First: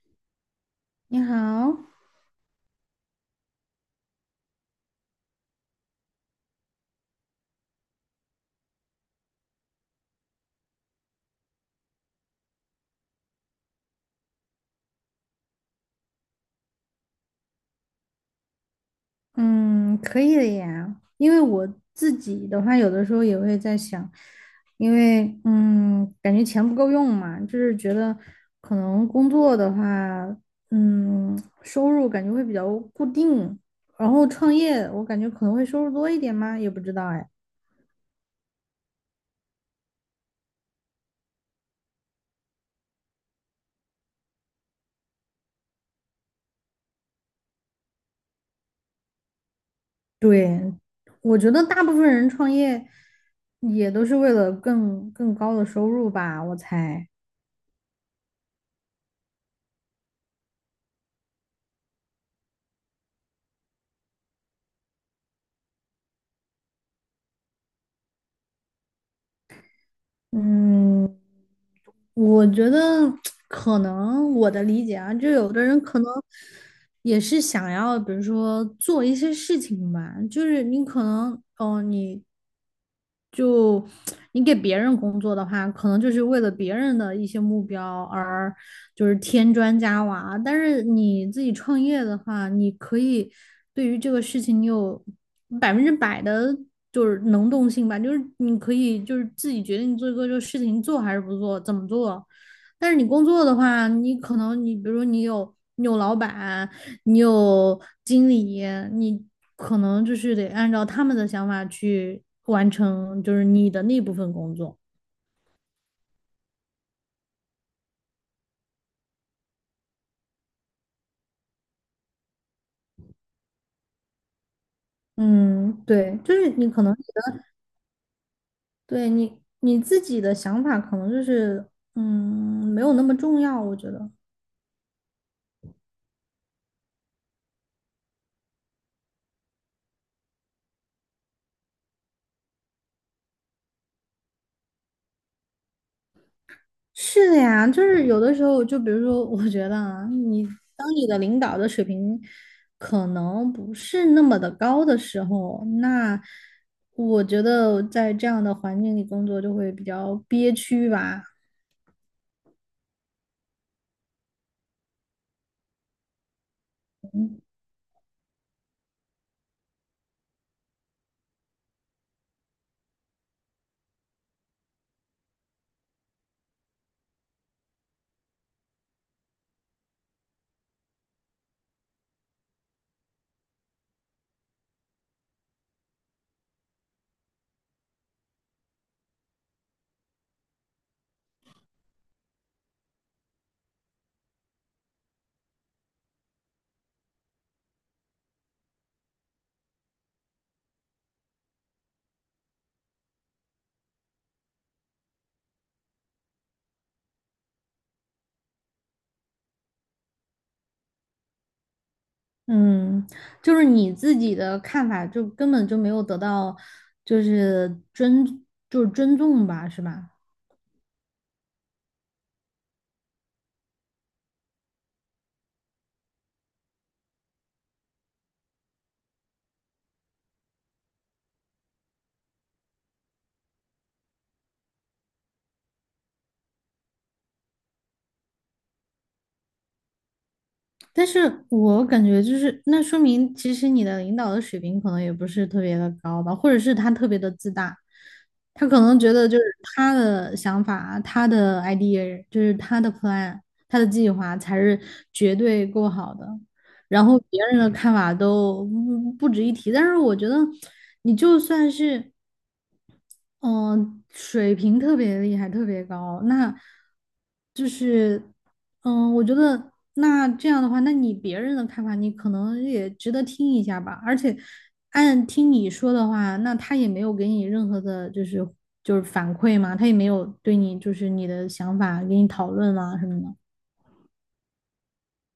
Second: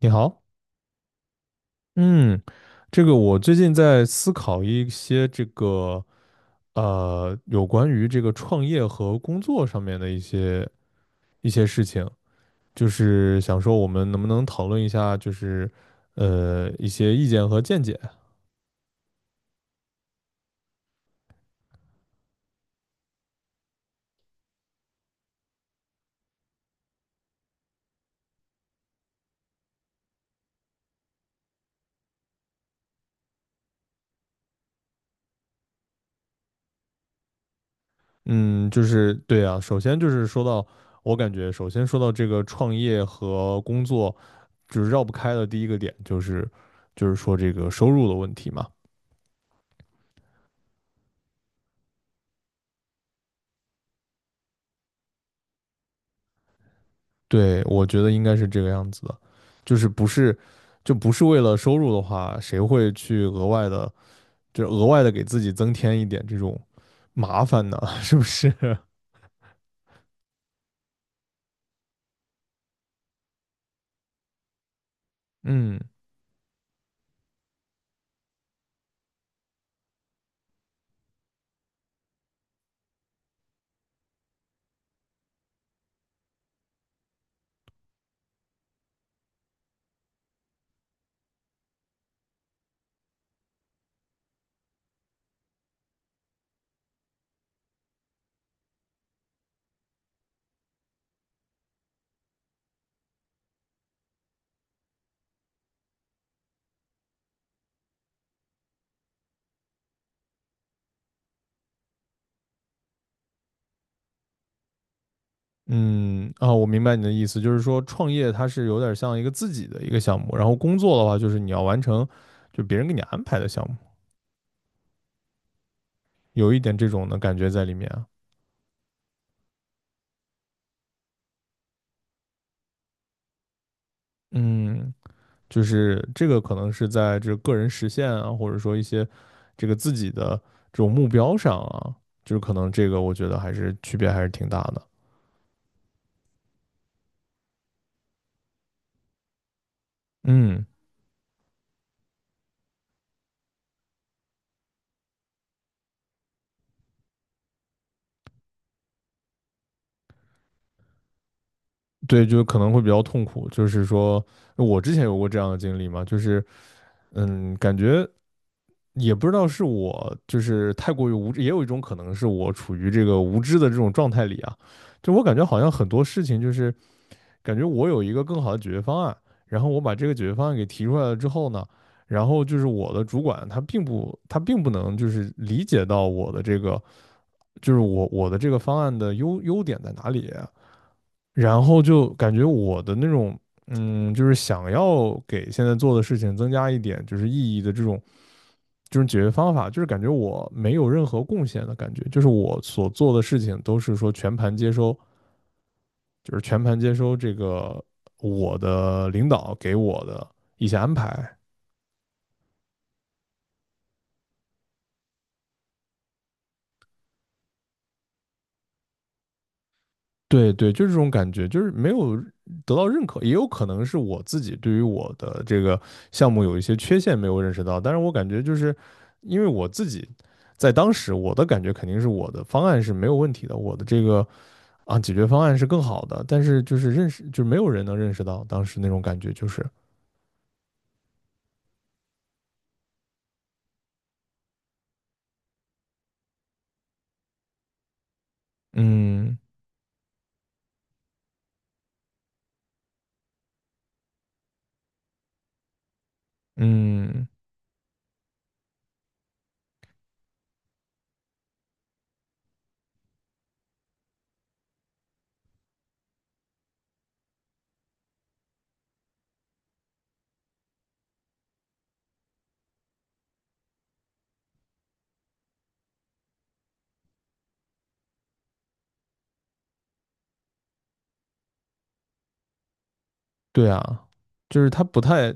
你好，你好。嗯，这个我最近在思考一些这个有关于这个创业和工作上面的一些事情，就是想说我们能不能讨论一下，就是一些意见和见解。嗯，可以的呀。因为我自己的话，有的时候也会在想，因为感觉钱不够用嘛，就是觉得可能工作的话，收入感觉会比较固定，然后创业我感觉可能会收入多一点嘛，也不知道哎。嗯，就是对啊，首先就是说到，我感觉首先说到这个创业和工作，就是绕不开的第一个点就是说这个收入的问题嘛。对，我觉得大部分人创业也都是为了更高的收入吧，我猜。对，我觉得应该是这个样子的，就是不是，就不是为了收入的话，谁会去额外的，就额外的给自己增添一点这种麻烦呢？是不是？嗯，我觉得 可能我的理解啊，就有的嗯人可能也是想要，比如说做一些事情吧，就是你可能，哦，就你给别人工作的话，可能就是为了别人的一些目标而就是添砖加瓦，但是你自己创业的话，你可以对于这个事情你有百分之百的就是能动性吧，就是你可以就是自己决定做一个这个事情做还是不做，怎么做。但是你工作的话，你可能你比如说你有老板，你有经理，你可能就是得按照他们的想法去完成，就是你的那部分工作。嗯啊，我明白你的意思，就是说创业它是有点像一个自己的一个项目，然后工作的话就是你要完成，就别人给你安排的项目，嗯，对，就是有一你点可这能种的感觉在里面啊。对你你自己的想法，可能就是没有那么重要，我觉得嗯，就是这个可能是在这个个人实现啊，或者说一些这个自己的这种目标上啊，就是可能这个我觉得还是区别还是挺大的。是的呀。就是有的时候，就比如说，我觉得啊，你嗯，当你的领导的水平可能不是那么的高的时候，那我觉得在这样的环境里工作就会比较憋屈吧。对，就可能会比较痛苦。就是说我之前有过这样的经历嘛，就是感觉也不知道是我就是太过于无知，也有一种可能是我处于这个无知的这种状态里啊，就我感觉好像很多事情就是。感觉我有一个更好的解决方案，然后我把这个解决方案给提出来了之后呢，然后就是我的主管他并不能就是理解到我的这个就是我的这个方案的优点在哪里啊，然后就感觉我的那种就是想要给现在做的事情增加一点就是意义的这种。这种解决方法，就是感觉我没有任何贡献的感觉，就是我所做的事情都是说全盘接收这个我的领导给我的一些安排。嗯，就是你自己的看法，就根本就没有得到，就是尊，就是尊重吧，是吧？对对，就是这种感觉，就是没有得到认可，也有可能是我自己对于我的这个项目有一些缺陷没有认识到，但是我感觉就是因为我自己在当时我的感觉肯定是我的方案是没有问题的，我的这个解决方案是更好的，但是就是认识就是没有人能认识到当时那种感觉，就是但是我感觉就是，那说明其实你的领导的水平可能也不是特别的高吧，或者是他特别的自大，他可能觉得就嗯是他的想法、他的 idea，就是他的 plan、他的计划才是绝对够好的。然后嗯，别人的看法都不值一提。但是我觉得，你就算是嗯，水平特别厉害，特别高。那就是，嗯，我觉得那这样的话，那你别人的看法，你可能也值得听一下吧。而且，按听你说的话，那他也没有给你任何的，就是反馈嘛，他也没有对你就是你的想法给你讨论啊什么的。对啊，就是他不太，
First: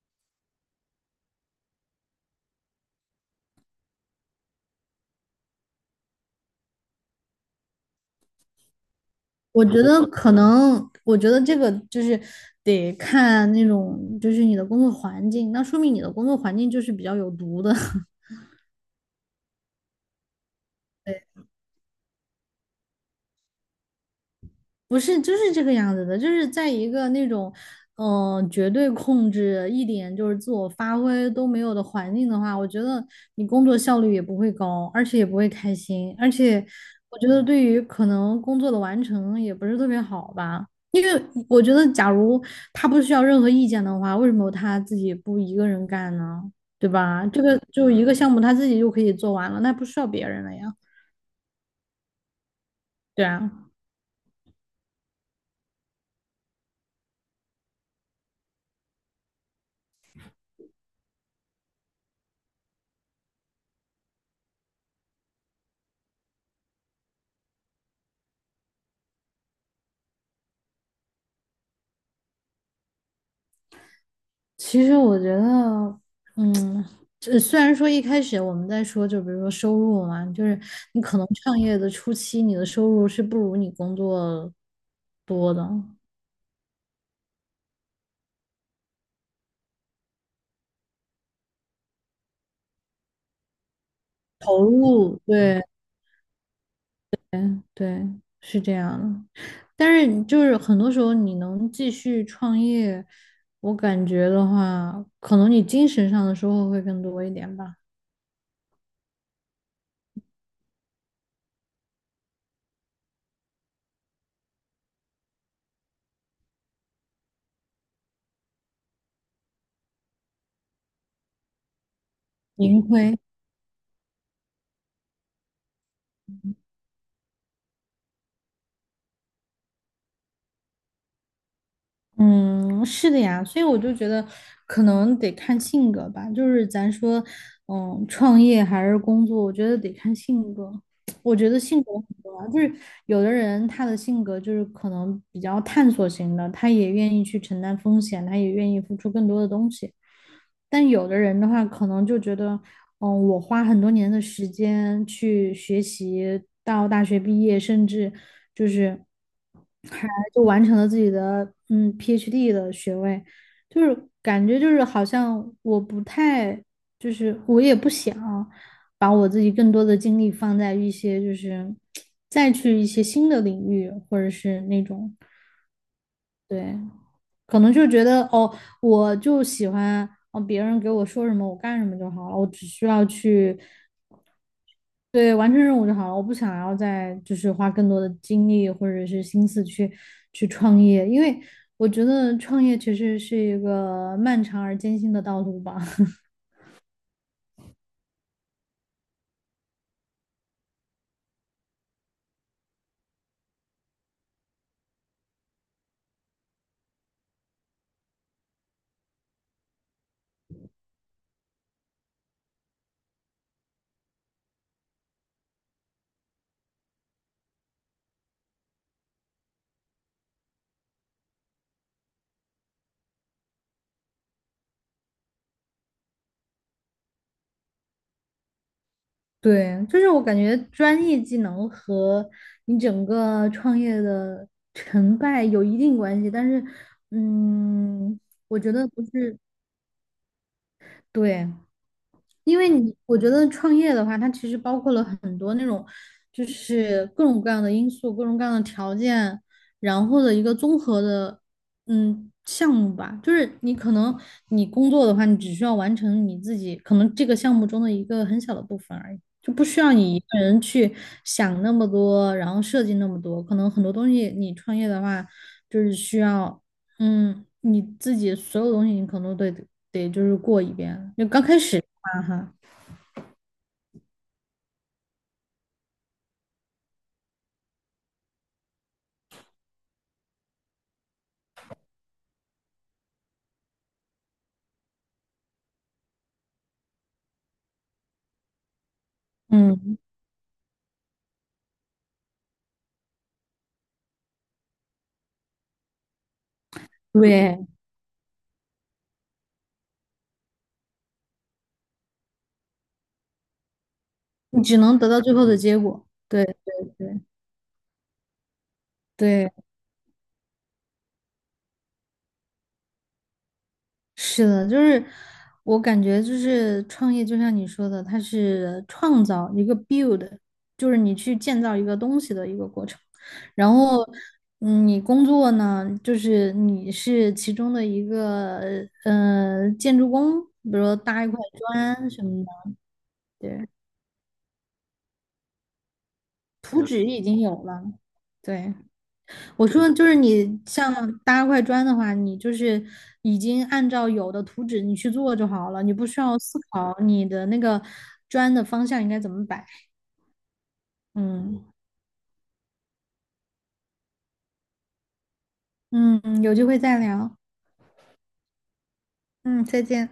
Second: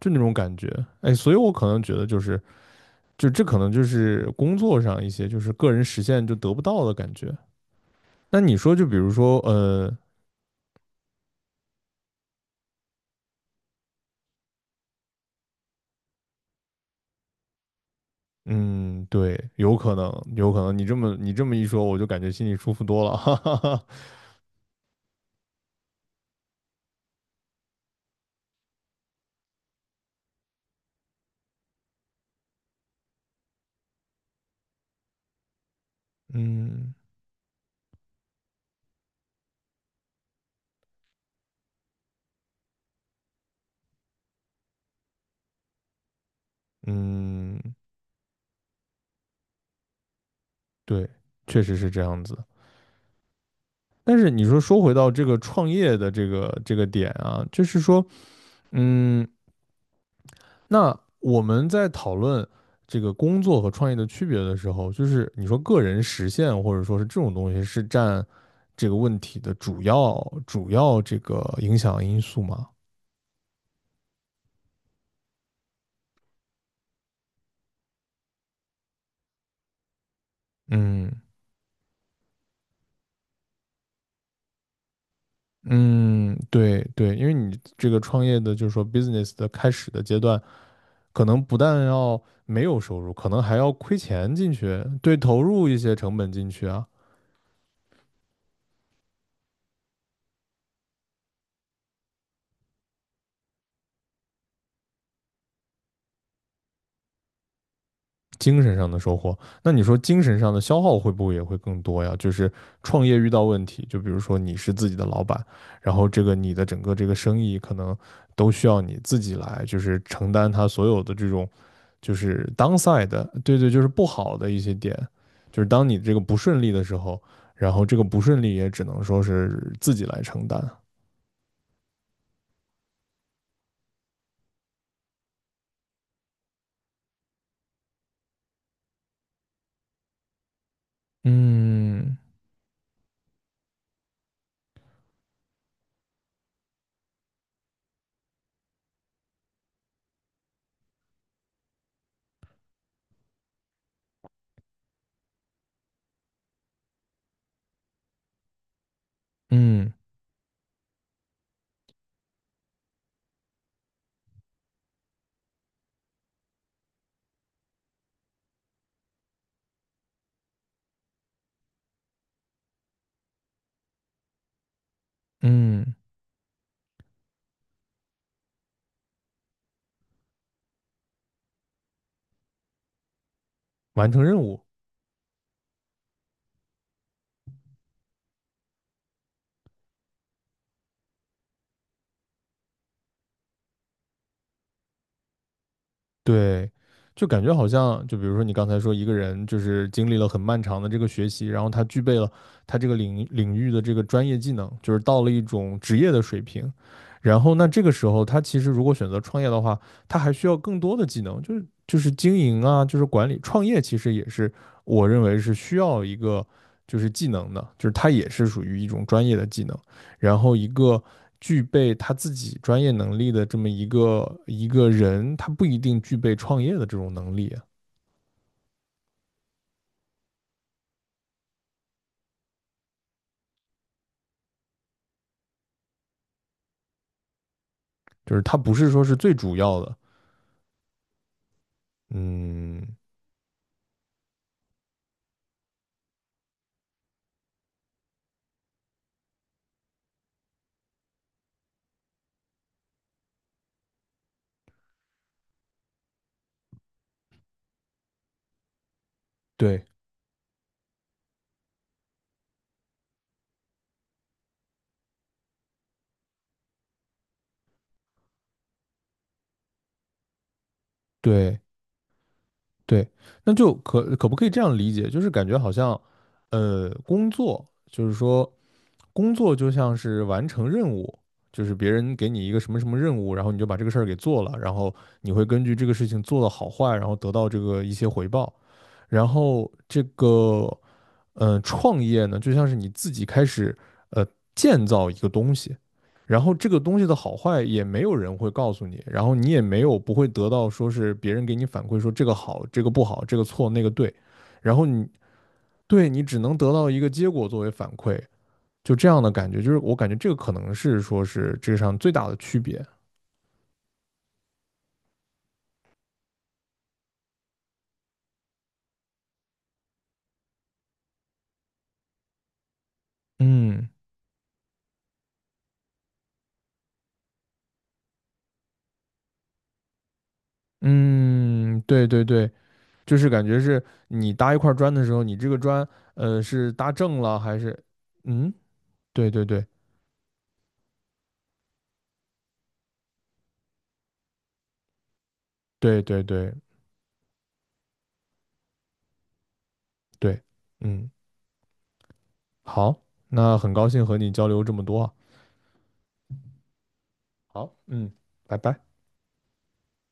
就那种感觉，哎，所以我可能觉得就是，就这可能就是工作上一些就是个人实现就得不到的感觉。那你说，就比如说，我觉得可能，我觉得这个就是得看那种，就是你的工作环境。那说明你的工作环境就是比较有毒的。嗯，对，有可能，有可能，你这么一说，我就感觉心里舒服多了，哈哈哈。不是，就是这个样子的，就是在一个那种，嗯、绝对控制，一点就是自我发挥都没有的环境的话，我觉得你工作效率也不会高，而且也不会开心，而且嗯我觉得对于可能工作的完成也不是特别好吧，因为我觉得假如他不需要任何意见的话，为什么他自己不一个人干呢？对吧？这个嗯，就一个项目他自己就可以做完了，那不需要别人了呀。对，确实是这样子。对啊。但是你说回到这个创业的这个点啊，就是说，嗯，那我们在讨论这个工作和创业的区别的时候，就是你说个人实现或者说是这种东西是占这个问题的主要这个影响因素吗？其实我觉得，嗯，这虽然说一开始我们在说，就比如说收入嘛，就是你可嗯能创业的初期，你的收入是不如你工作多的，嗯，对对，因为你这个创业的就是说 business 的开始的阶段，可能不但要没有收入，可能还要亏钱进投去，对，入，投对入一些成本进去啊。对，是这样的。但是就是很多时候你能继续创业，我感觉的话，可能你精神上的收获会更多一点吧，精神上的收获。那你说精神上的消耗会不会也会更多呀？就是创业遇到问题，就比如说你是自己的老板，然后这个你的整个这个生意可能都需要你自己来，就是承担它所有的这种就是 盈 downside 亏。的，对对，就是不好的一些点，就是当你这个不顺利的时候，然后这个不顺利也只能说是自己来承担，嗯，是的呀，所以我就觉得可能得看性格吧，就是咱说，嗯，创业还是工作，我觉得得看性格。我觉得性格很嗯重要，就是有的人他的性格就是可能比较探索型的，他也愿意去承担风险，他也愿意付出更多的东西。但有的人的话，可能就觉得，嗯，我花很多年的时间去学习，到大学毕业，甚至就是嗯还就完成了自己的嗯 PhD 的学位，就是感觉就是好像我不太，就是我也不想把我自己更多的精力放在一些就是再去一些新的领域，或者是那种嗯对。可能就觉得哦，我就喜欢哦，别人给我说什么我干什么就好了，我只需要去完成任务。对完成任务就好了，我不想要再就是花更多的精力或者是心思去创业，因为我觉得创业其实是一个漫长而艰辛的道路吧。对，就感觉好像，就比如说你刚才说一个人就是经历了很漫长的这个学习，然后他具备了他这个领域的这个专业技能，就是到了一种职业的水平，然后那这个时候他其实如果选择创业的话，他还需要更多的技能，就是经营啊，就是管理，创业其实也是我认为是需要一个就是技能的，就是它也是属于一种专业的技能。然后一个具备他自己专业能力的这么一个人，他不一定具备创业的这种能力，对，就是我感觉专业技能和你整个创业的成败有一定关系，但是嗯，就是他我觉不得是不说是最是，主要的。对。因为你，嗯，我觉得创业的话，它其实包括了很多那种，就是各种各样的因素、各种各样的条件，然后的一个综合的，嗯，项目吧。就是你可能你工作的话，你只需要完成你自己可能这个项目中的一个很小的部分而已，就不需对要你一个人去想那么多，然后设计那么多。可能很多东西你创业的话，就是需要。嗯，你自己所有东西你可能都得就是过一遍。就刚开对始啊哈，对，那就可不可以这样理解？就是感觉好像，工作就是说工作就像是完成任务。就是别人给你一个什么什么任务，然后你就把这个事儿给做了，然后你会根据这个事情做的好坏，然后得到这个一些回报。然后嗯，这个创业呢，就像是你自己开始呃建造一个东西，然后这个东西的好对，坏也没有人会告诉你，然后你也没有不会得到说是别人给你反馈说这个好，这个不好，这个错，那个对，你然只后能你得到最后的结果。对你只对能得到对一个对结果作为反馈，就这样的感对，觉，就是我感觉这个可能是说是这上最大的区别。是的，就是我感觉就是创业，就像你说的，它是创造一个 build，就是你去建造一个东西的一个过程。然嗯后，嗯，你工作呢，就是你是其中的一个呃建筑工，比如说搭一块嗯，对砖对什么对，的，就是感觉对，是你搭一块砖的时候，你这个砖是图搭纸正已了经有还了，是嗯？对。对对对我说就是你像搭块砖的话，你就是已经按照有的图纸你去做就好了，你对不需对要对思考你的那个砖的方向应该怎么摆。对，嗯，嗯好，那很高兴和你交流这么多啊嗯，有机会再聊。好，嗯，拜拜。嗯，再见。